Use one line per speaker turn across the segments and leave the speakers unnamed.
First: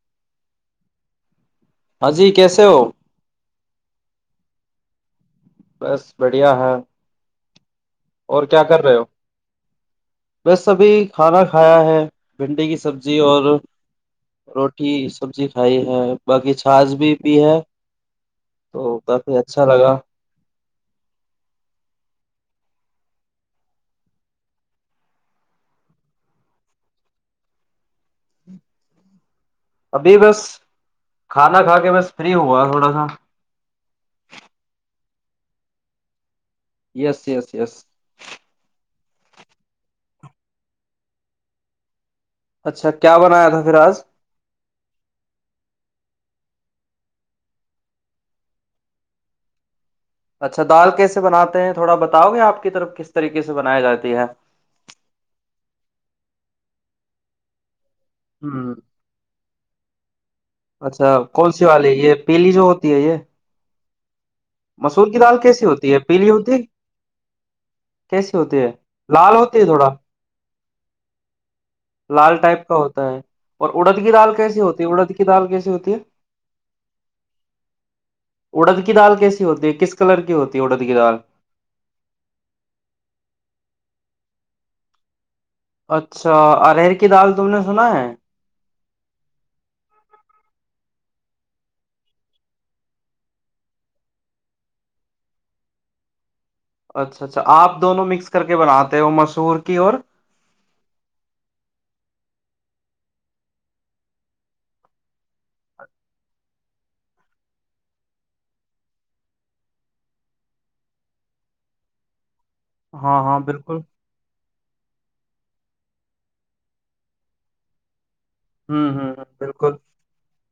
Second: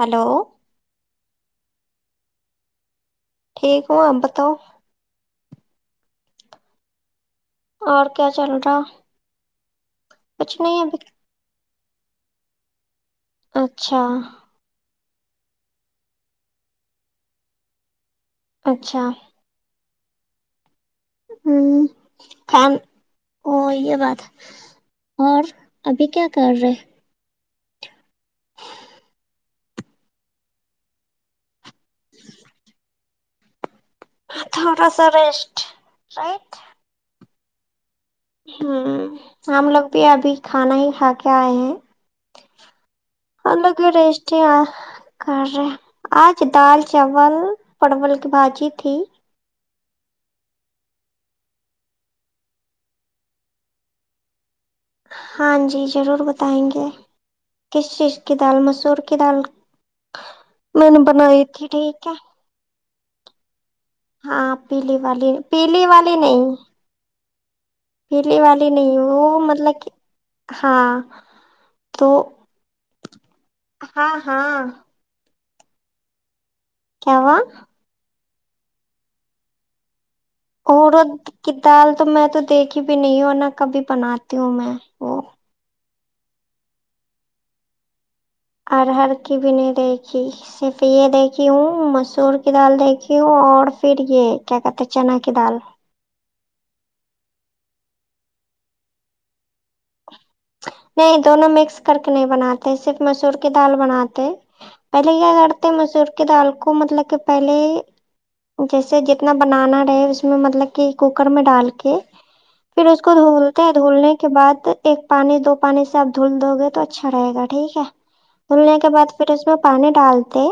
hello
ہاں جی کیسے ہو
ٹھیک ہوں آپ بتاؤ
بس بڑھیا ہے
اور کیا چل رہا
کر رہے ہو
کچھ
بس
نہیں
ابھی کھاناھ کھایا ہے بھنڈی کی سبزی جی اور
اچھا
روٹی سبزی کھائی ہے باقی چھاچ بھی پی ہے تو
اچھا
کافی اچھا لگا
ہ کان ا یہ بات اور ابھی کیا کر رہے
ابھی بس کھانا کھا کے بس فری ہوا تھوڑا سا
اں تھوڑا سرسٹ رائٹ
یس یس یس
ہ ہم لوگ بھی ابھی کھانا ہی کھا کے آئے ہیں
اچھا کیا بنایا
ال
تھا پھر
لوگ
آج
رس کر رہے آج دال چاول پرمول کی بھجی تھی
اچھا دال کیسے بناتے ہیں تھوڑا بتاؤ گے آپ کی طرف کس طریقے سے بنائی جاتی ہے
ہاں جی ضرور بتائیں گے کس چیز کی دال
ہ
مسور کی دال م نے
اچھا
بنائی
کون سی
تھی
والی
ٹھیک
یہ
ہے
پیلی جو ہوتی ہے یہ
ہاں پیلی
مسور کی
والی
دال
پیلی والی نہیں
کیسے
پیلی
ہوتے
والی
ہے
نہیں وہ
لال ہوتے ہے
مطلب
تھوڑا
کہ ہاں تو
لال ٹائپ کا ہوتا ہوتا ہے اور اڑد
ہاں
کی دال کیسی
ہاں
ہوتی ہے اڑد کی دال کیسی کیسی ہوتی ہے
کیا ہوا
اڑد کی دال کیسی ہوتی ہے کس کلر کی ہوتی ہے اڑد
اور
کی دال
کی دال تو میں تو دیکھی بھی نہیں ہ ن کبھی بناات توں میں وہ
اچھا ارر کی دال تم نے سنا ہے
ار ہر کی بھی نہیں دیکھی صرف یہ دیکھی ہوں مسور کی دال دیکھی ہوں اور پھر یہ کیا کہتے چنا کی دال
اچھا اچھا آپ دونوں مکس کر کے بناتے ہو مسور کی اور
نہیں دونوں مکس کر کے نہیں بناتے صرف مسور کی دال بناتے پہلے کیا کرتے مسور کی دال کو مطلب کہ پہلے جیسے جتنا بنانا رہے اس میں مطلب کہ کوکر میں ڈال کے پھر اس کو
ہاں ہاں
دھولتے ہیں
بالکل
دھولنے کے بعد ایک پانی دو پانی سے آپ دھل دو گے تو اچھا رہے گا ٹھیک ہے دھلنے کے
ہوں ہ
بعد پھر اس میں
بالکل
پانی ڈالتے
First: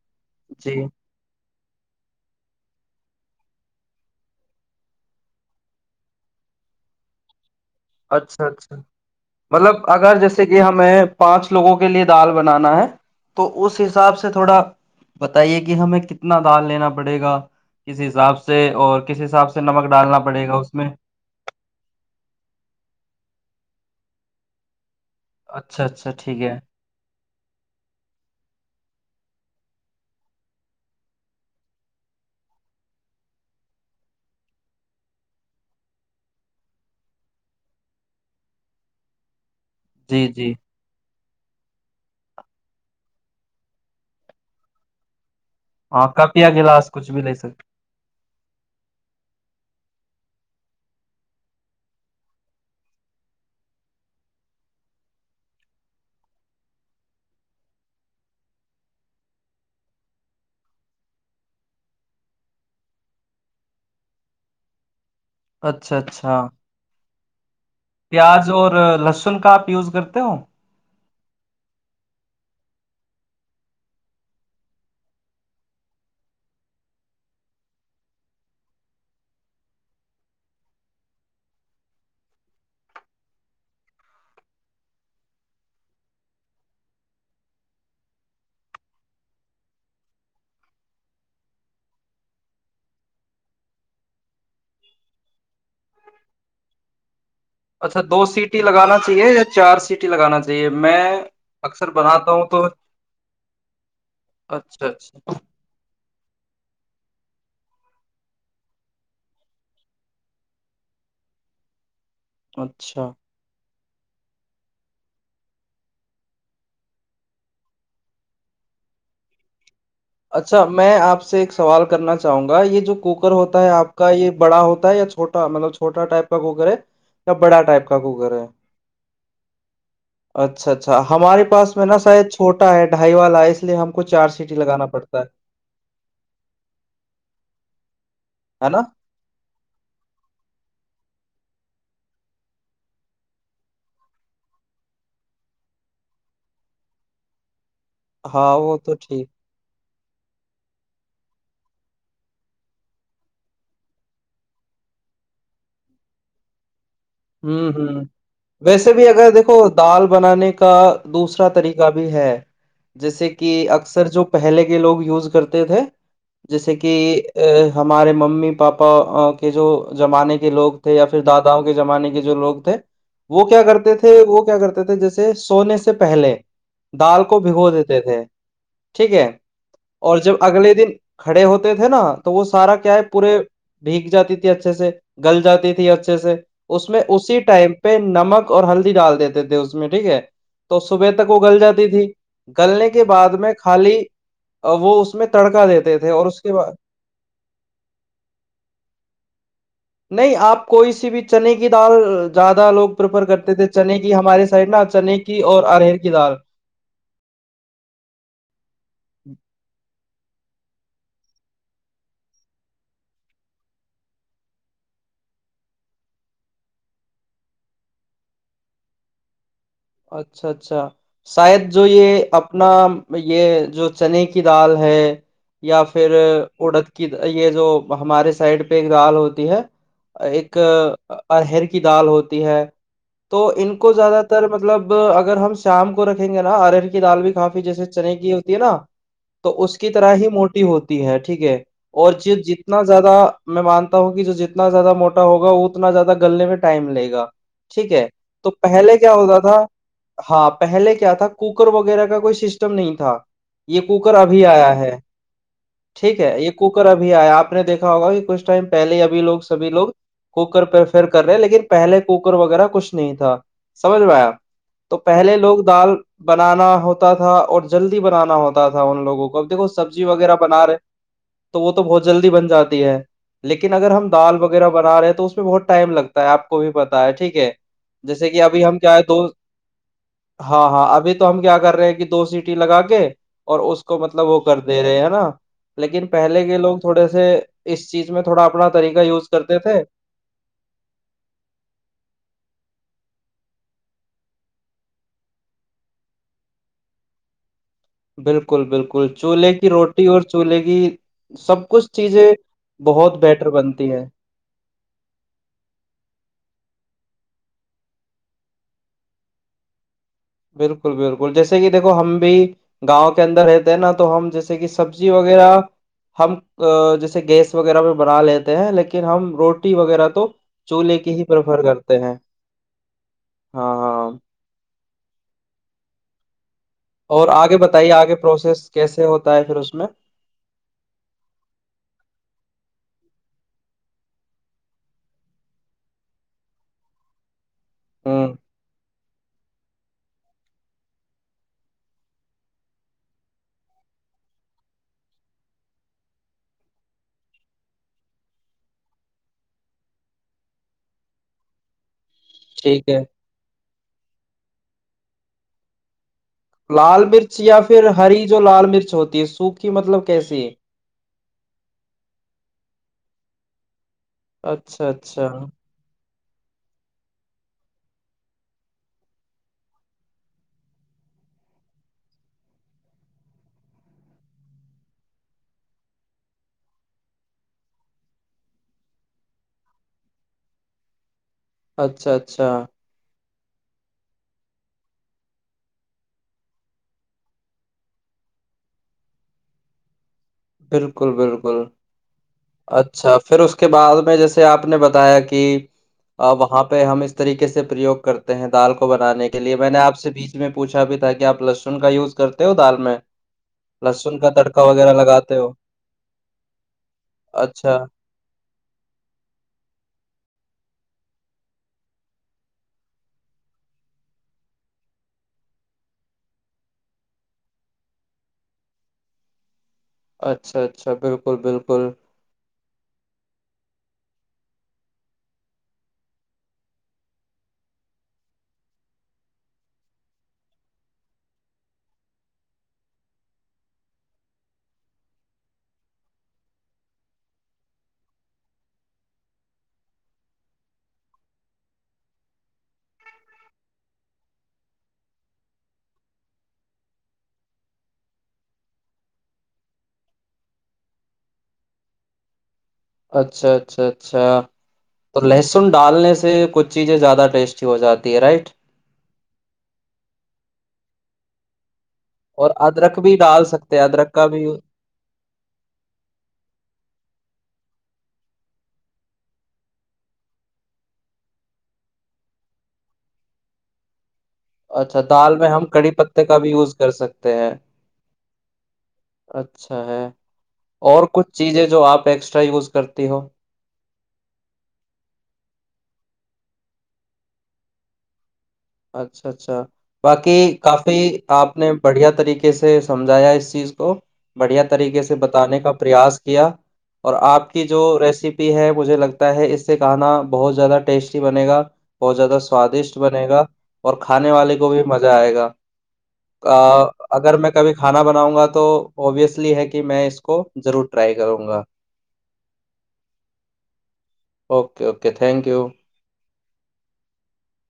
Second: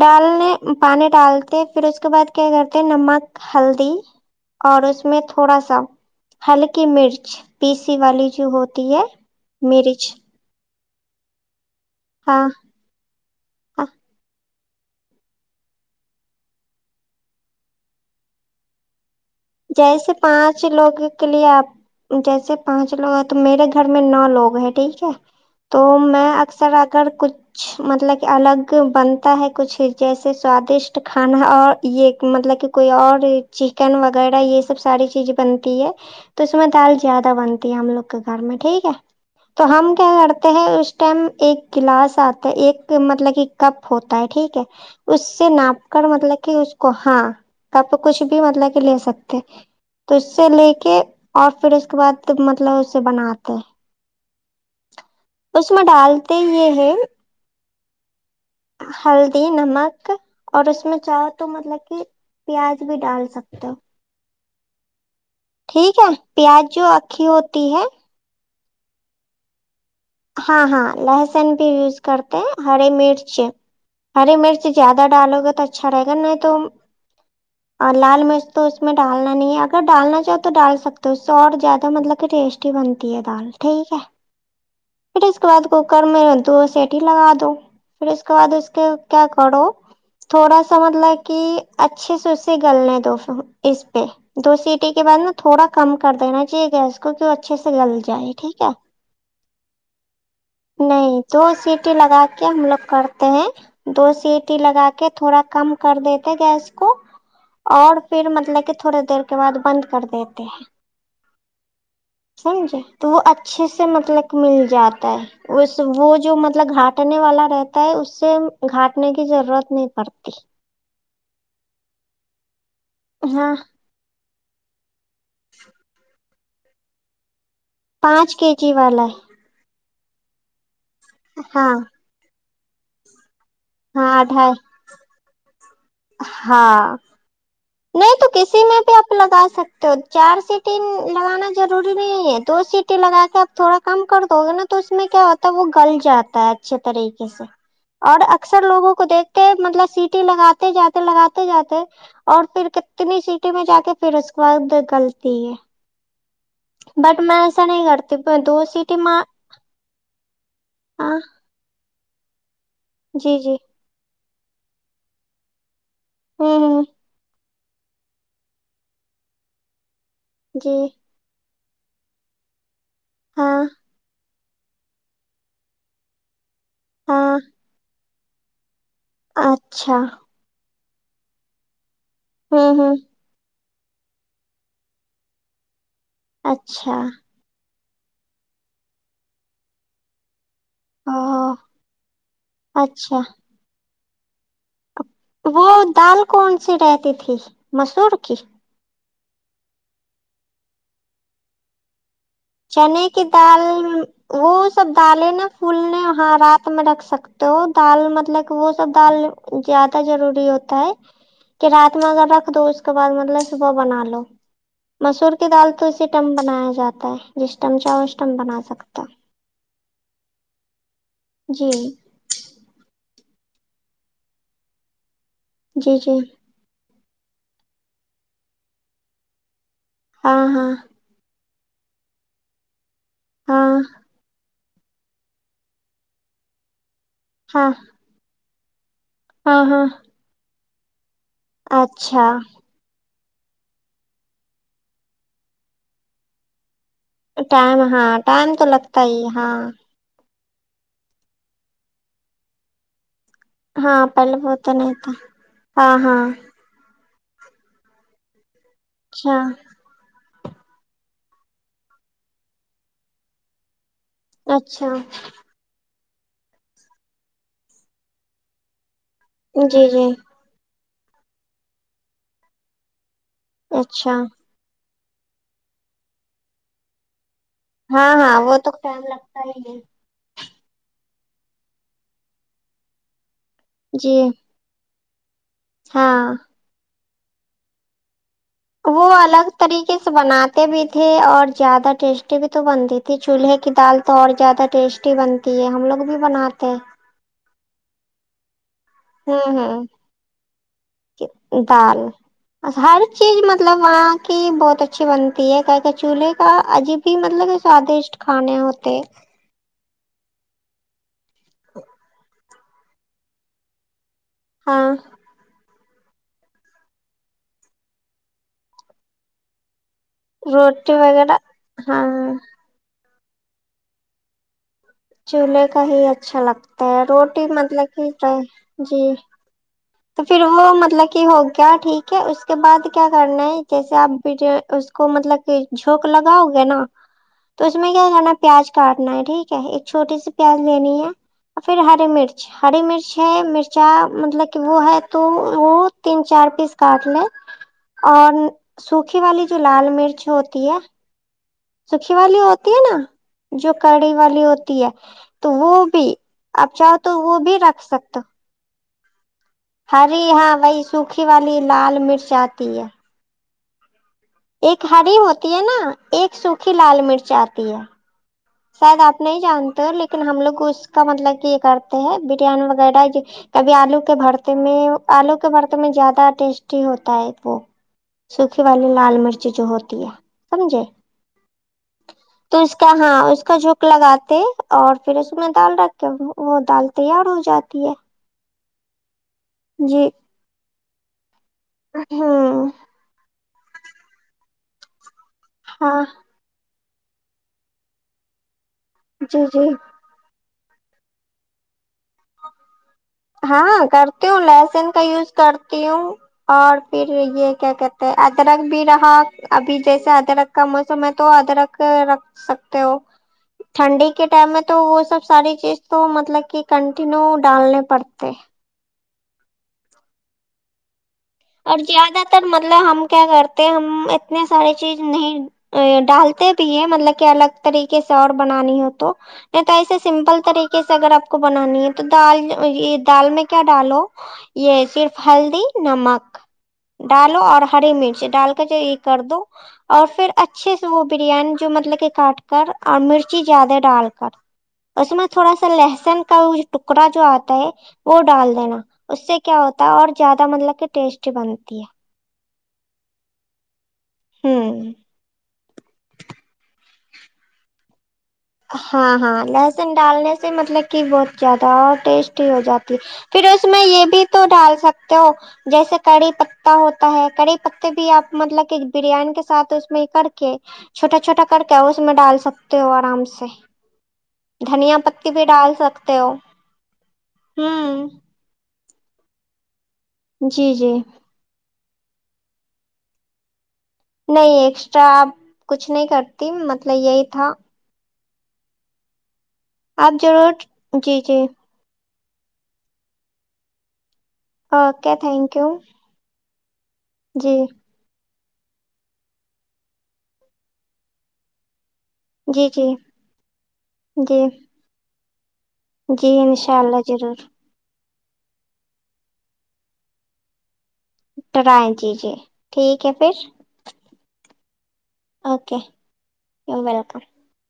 ڈالنے
جی
پانی ڈالتے پھر اس کے بعد کیا کرتے ہیں نمک ہلدی اور اس میں تھوڑا سا ہلکی مرچ پیس
اچھا اچھا مطلب
مرچ
اگر جیسے کہ ہم میں پانچ لوگوں کے لیے دال
ہاں
بنانا ہے تو اس
ہاں
حساب سے تھوڑا بتائیے کہ ہمیں کتنا دال لینا پڑے گا کس حساب سے اور کس حساب سے نمک
جیسے
ڈالنا پڑے گا
پانچ
اس میں
لوگ کے لیے آپ جیسے پانچ لوگ ہیں تو میرے گھر میں نو لوگ ہیں ٹھیک ہے
اچھا
تو
اچھا
میں
ٹھیک ہے
اکثر اگر کچھ مطلب کہ الگ بنتا ہے کچھ جیسے سوادشٹ کھانا اور یہ مطلب کہ کوئی اور چکن وغیرہ و وغیرہ یہ سب ساری چیز بنتی ہے تو اس میں دال زیادہ بنتی ہے ہم لوگ کے گھر میں ٹھیک ہے تو ہم کیا
جی
کرتے
جی
ہیں اس ٹائم ایک گلاس آتا ہے ایک مطلب کہ کپ ہوتا ہے ٹھیک ہے اس اس سے ناپ کر
ہاں کپ
مطلب
یا
کہ اس
گلاس
کو
کچھ بھی
ہاں
لے سکتے
کپ کچھ بھی مطلب کہ لے ستے تو اس سے لے کے اور پھر اس کے بعد مطلب اسے بناتے اس میں ڈالتے یہ ہے ہلدی نمک اور اس میں چاہو تو مطلب کہ پیاز بھی ڈال سکتے ہو ٹھیک
اچھا
ہے
اچھا
پیاز جو اکھی ہوتی ہے
پیاز اور لسن کا آپ یوز کر
ہاں ہاں ل ن بھی یوز کرتے ہیں ہری مرچ ہری مرچ زیادہ ڈالو گے تو اچھا رہے گا نہیں تو لال مرچ تو اس میں ڈالنا نہیں ہے اگر ڈالنا چاہو تو ڈال سکتے اس سے اور زیادہ مطلب کہ ٹیسٹی بنتی ہے دال ٹھیک ہے پھر اس کے بعد کوکر میں دو سیٹی لگا دو پھر اس کے بعد اس کے کیا کرو تھوڑا سا مطلب کہ اچھے سے اس سے گلنے دو اس پہ دو سیٹی کے بعد نا تھوڑا کم کر دینا چاہیے گیس کو اچھے سے گل
اچھا دو
جائے
سیٹی
ٹھیک ہے
لگانا چاہیے چار سیٹی لگانا چاہیے میں
نہیں دو
اکثر
سیٹی لگا
بناتا
کے
ہوں تو
ہم لوگ کرتے ہیں دو سیٹی
اچھا
لگا کے
اچھا
تھوڑا کم کر دیتے گیس کو اور پھر مطلب کہ تھوڑے دیر کے بعد بند کر دیتے ہیں سمجھے تو
اچھا
وہ اچھے سے سے مطلب مل جاتا ہے اس وہ جو مطلب گھاٹنے والا رہتا ہے اس سے گھٹنے کی ضرورت نہیں پڑتی
اچھا میں آپ سے ایک سوال کرنا چاہوں گا یہ جو کوکر
ہاں
ہوتا ہے آپ کا یہ بڑا ہوتا ہے چ چھٹاطلب چھٹا ٹائپ پغے کیا
پانچ کے جی والا ہے
اچھا اچھا اچھا ہمارے
ہاں
پاس میں نا ساید چھوٹا ہے ڈھائی والا ہے ے ہم کو
ہاں
چار
ڈھائی
سیٹیں لگا پڑ [inaudible]
ہاں نہیں تو کسی
ہے
میں
نا
بھی آپ لگا سکتے ہو چار سیٹی لگانا ضروری نہیں ہے تو سیٹییں لگا کے آپ تھوڑا کم کر دو گے نا تو اس میں کیا ہوتا ہے وہ گل جاتا ہے اچھے طریقے سے اور
ہاں
اکثر
وہ تو
لوگوں کو
ٹھیک
دیکھتے مطلب سیٹی لگاتے جات لگاتے جاتے اور پھر کتنی سیٹیں میں جا کے پھر اس کے بعد گلتی ہے بٹ میں ایسا
ہوں
نہیں
ہوں
کرتی دو
ویسے
سیٹی
بھی
ماں
اگر دیکھو دال بنانے کا
ہاں
دوسرا طریقہ بھی بھی ہے جیسے
جی
کہ
جی
اکثر جو پہلے کے لوگ یوز کرتے تھے
ہوں
جیسے
ہوں
کہ ا ہمارے ممی پاپا کے جو زمانے کے لوگ
جی
تھے یا پھر دانت ں کے زمانے جو لوگ تھے وہ کیا
ہاں
کرتے تھے وہ کرتے تھے جیسے سونے سے پہلے دال
ہاں
کو بھگو دیتے تھے ٹھیک ہے
اچھا
اور جب اگلے دن کھڑے ہوتے تھے نا تو وہ سارا
ہوں
کیا
ہوں
ہے پورے بھیگ جاتی تھی اچھے سے گل جاتی تھی اچھے سے
اچھا
میں اسی ٹائم نمک اور ہلدی ڈال دیتے تھے اس میں ٹھیک ہے تو صبح تک وہ
او
گل جاتی تھی گلنے کے
اچھا
بعد میں خالی ا وہو
وہ دال کون سی رہتی تھی مسور کی
نہیں آپ کوئی سی بھی چنے کی دال زیادہ لوگ
چنے کی
پریفر کرتے
دال
تھے چنے کی ہمارے
وہ
سائڈ نا
سب
چنے
دالیں
کی
نا
اور ارہر
پھولنے
کی
وہاں
دال
رات میں رکھ سکتے ہو دال مطلب پو س ڈال جات ضروری ہوتا ہے کہ رات میں اگر رکھ دو اس کے بعد مطلب صبح بنا لو مسور کی دال تو اسی ٹم بنایا جاتا ہے جشٹم چ اوشٹم بنا سکتا
اچھا اچھا شاید
جی
جو یہ اپنا یہ جو چنے کی دال ہے یا
جی
پھر
جی
اڑد کہ یہ جو ہمارے سائڈ پہ ایک دال ہوتی ہے
ہاں ہاں
ایکر کی دال ہوتی ہے تو ان
ہاں
کو زیادہ تر مط مطلب اگر ہم شام کو رکھیں گے نا ار کی دال بھی کافی
ہاں
جیسے چنے گی تی نا تو
ہاں
اس
ہاں
کی طرح ہی موٹی ہوتی ہے ٹھیک ہے اور
اچھا
ج جتنا زیادہ میں مانتا ہوں کہ جو جتنا زیادہ موٹا ہوا اتنا زیادہ گلنے میں ٹائم [unintelligible] لے گا
ٹائم
ٹھیک ہے
ہاں
تو
ٹائم
پہلے
لگتا
کیا
ہی
ہوتا
ہاں
تھا [unintelligible] تھا ہاں [unintelligible] پہلے کیا تھا کوکر وغیرہ کا کوئی سسٹم نہیں تھا [unintelligible] یہ
ہاں
کوکر
پہلے
ابھی
وہ تو
آیا
نہیں
ہے
تھا ہاں
ٹھیک
ہاں
ہے یہ کوکر ابھی [unintelligible] بھی آیا آپ نے دیکھا ہوا کہ کس ٹائم [unintelligible] پہلے ابھی
اچھا
لوگ سبھی لوگ [unintelligible] کوکر پہ فر کر رہے لیکن پہلے کوکر وغیرہ کچھ نہیں تھا سمجھ میں آ [unintelligible]
اچھا
تو پہلے لوگ دال [unintelligible] بنانا ہوتا تھا اور جلدی بنانا ہوتا تھا ان لوگ [unintelligible] وہ کب دیکو
جی
سبزی
جی
وغیرہ بنا رہے [unintelligible] تو وہ تو بہت جلدی بن جاتی ہے [unintelligible] لیکن اگر ہم
اچھا
دال وغیرہ بنا رہے ہیں [unintelligible] تو اس میں بہت ٹائم لگتا ہے آ کو بھی پتا ہے ٹھیک ہے
ہاں
جیسے
ہاں
کہ
وہ
ابھی
تو
ہم کیا
ٹم
ہے دو
لگتا ہی ہے [unintelligible]
ہاں ہاں ابھی تو ہم کیا کر رہے ہیں کہ دو سیٹی لگا کے [unintelligible] اور اس کو
جی
مطلب وہ کر دے رہے ہیں [unintelligible] نہ [unintelligible] لیکن
ہاں
پہلے کے لوگ تھوڑے سے [unintelligible] اس چیز میں [unintelligible] طریقہ
وہ
یوز
الگ
کرتے تھے
طریقے سے بناتے بھی تھے اور زیادہ ٹیسٹی بھی تو بنتی تھی چلہے [unintelligible] کی دال تو اور زیادہ ٹیسٹی بنتی ہے ہم لوگ بھی بناتے ہیں [unintelligible]
بالکل بالکل [unintelligible]
ہ ہ
کی روٹی اور چولہے کی سب کچھ
دال
چیزیں
ہر
بہت
چیز
بیٹر
مطلب
بنتی ہیں
وہاں کی بہت اچھی بنتی ہے کہ کہ چولہے کا عجب بھی ملب [unintelligible] سادشٹ کھانے ہوتے [unintelligible]
بالکل بالکل جیسے کہ دیکھو ہم بھی گاؤں کے اندر رہتے ہیں نا [unintelligible] تو ہم جیسے کہ
ہاں
سبزی وغیرہ [unintelligible] ہم جیسے گیس وغیرہ پہ بنا لیتے ہیں لیکن ہم روٹی وغیرہ [unintelligible]
روٹی
چولہے کی ہی
وغیرہ
پریفر کرتے
ہاں
ہیں
[unintelligible]
ہاں ہاں [unintelligible]
چولے کا ہی اچھا لگتا [unintelligible]
اور
روٹی
آگے بتائیے
مطلب
آگے
کہ
پروسیس
جی
کیسے ہوتا ہے پھر اس میں [unintelligible]
تو پھر وہ مطلب کہ ہو گیا ٹھیک ہے اس کے بعد کیا کرنا ہے جیسے آپ اس کو مطلب کہ جھونک لگاؤ گے نا [unintelligible] تو اس میں کیا کرنا
ہوں
پیاز کاٹ [unintelligible] ٹھیک ہے ایک چھوٹی سی پیاز لینی ہے اور پھر ہری مرچ ہری مرچ ہے مرچا مطلب وہ ہے تو وہ تین چار پیس کاٹ لیں اور سوکھی والی جو لال مرچ ہوتی ہے سکھی والی ہوتی ہے نا جو کڑی والی ہوتی ہے تو وہ بھی آپ چاہو
لال
تو
مرچ
وہ
یا پھر ہری جو لال مرچ ہوتی [inaudible] مطلب
ہر
کیسی
ہاں بائی سوکی والی لال مرچ آتی ہے ایک
اچھا
ہری
اچھا
ہوتی ہے نا ایک سوکھی لال مرچ آتی ہے شاید آپ نہیں جانتے ہو لیکن ہم لوگ اس کا مطلب کہ یہ کرتے ہیں بریانی وغیرہ کبھی آلو کے بھرتے میں آلو کے بھرتے میں زیادہ ٹیسٹی ہوتا ہے وہ سوکھی والی لال مرچ جو ہوتی ہے سمجھے
اچھا اچھا
تو اس کا ہاں اس کا جھک لگاتے اور پھر اس میں دال رکھ کے وہ دال تیار ہو جاتی ہے جی
بالکل بالکل
ہوں
اچھا پھر اس کے بعد میں جیسے آپ نے بتایا کہ
ہاں
کہ وہاں پہ ہم اس طریقے سے پرریوگ کرتے ہیں دال کو بنانے کے
جی
لیے
جی
میں نے آپ سے بیچ میں پوچھا بھی تھا کہ آپ لہسن کا یوز کرتے ہو دال میں
ہاں
لہسن
کرتی
کا
ہوں
تڑکا
لہسن
وغیرہ
کا یوز
لگاتے ہو
کرتی ہوں اور پھر یہ کیا
اچھا
کہتے ادرک بھی رہا ابھی جیسے ادرک کا موسم ہے تو ادرک رکھ سکتے ہو ٹھنڈی کے ٹائم میں تو وہ سب ساری چیز تو مطلب کہ کنٹینیو ڈالنے پڑتے تے
اچھا اچھا بالک
اور زیادہ تر مطلب ہم کیا کرتے ہم اتنے سارے چیز نہیں ڈالتے بھی ہے مطلب کہ الگ طریقے سے اور بنانی ہو تو نہیں تو ایسے سمپل طریقے سے اگر آپ کو بنانی ہے تو دال یہ دال میں کیا ڈالو یہ صرف ہلدی نمک ڈالو اور ہری مرچ ڈال کر جو یہ کر دو اور پھر اچھے سے وہ بریانی جو مطلب کہ کاٹ کر اور مرچی زیادہ ڈال کر اس میں تھوڑا سا لہسن کا ٹکڑا جو آتا ہے وہ ڈال دینا اس سے کیا ہوتا ہے اور زیادہ مطلب کہ ٹیسٹ بنتی ہے
اچھا اچھا اچھا اچھا
ہے ہوں
تو لہسن ڈالنے سے کچھ چیزیں زیادہ ٹیسٹی ہوات ہے رائٹ
ہاں ہاں لہسن ڈالنے سے مطلب کہ بہت زیادہ ٹیسٹی
اور
ہو جاتی
ادرک بھی ڈال
پھر اس
سکتے ہیں
میں یہ
ادرک
بھی
کا
تو ڈال سکتے ہو جیسے کڑی پتا ہوتا ہے کی پتے بھی آپ مطلب کہ بریانی کے ساتھ اس میں کر کے چھوٹا چھوٹا کر کے اس میں ڈال سکتے ہو آرام سے سےی
اچھا دال میں ہم کڑی پتے کا بھی یوز کر سکتے ہیں
ہوں
اچھا اچھا ہے
جی جی
اور کچھ چیزیں جو آپ ٹیکسٹا یوز کرتی ہو
نہیں ایکسٹرا اپ کچھ نہیں کرتی مطلب یہی تھا
اچھا اچھا اچھا
آپ ضرور
باقی کافی
جی جی
آپ نے بڑھیا طریقے سے سمجھایا اس چیز کو بڑھیا طریقے سے
اوکے تھینک
بتانے
یو
کا پریاس کیا اور آپ
جی
کی جو ریسیپی ہے مجھے لگتا ہے اس سے کھانا بہت زیادہ ٹیسٹی بنے گا بہت زیادہ
جی جی
سواددشٹ بنے گا اور کھے
جی
والے کو بھی مزہ مہ آئے گا
جی انشاء
ا
اللہ ضرور
اگر میں کبھی کھانا بنا آؤں گا تو اوبویسلی ہے کہ میں اس کو ضرور ٹرائی کروں گا
رائ جی جی ٹھیک ہے پھر
[unintelligible] okay okay thank you
okay [unintelligible]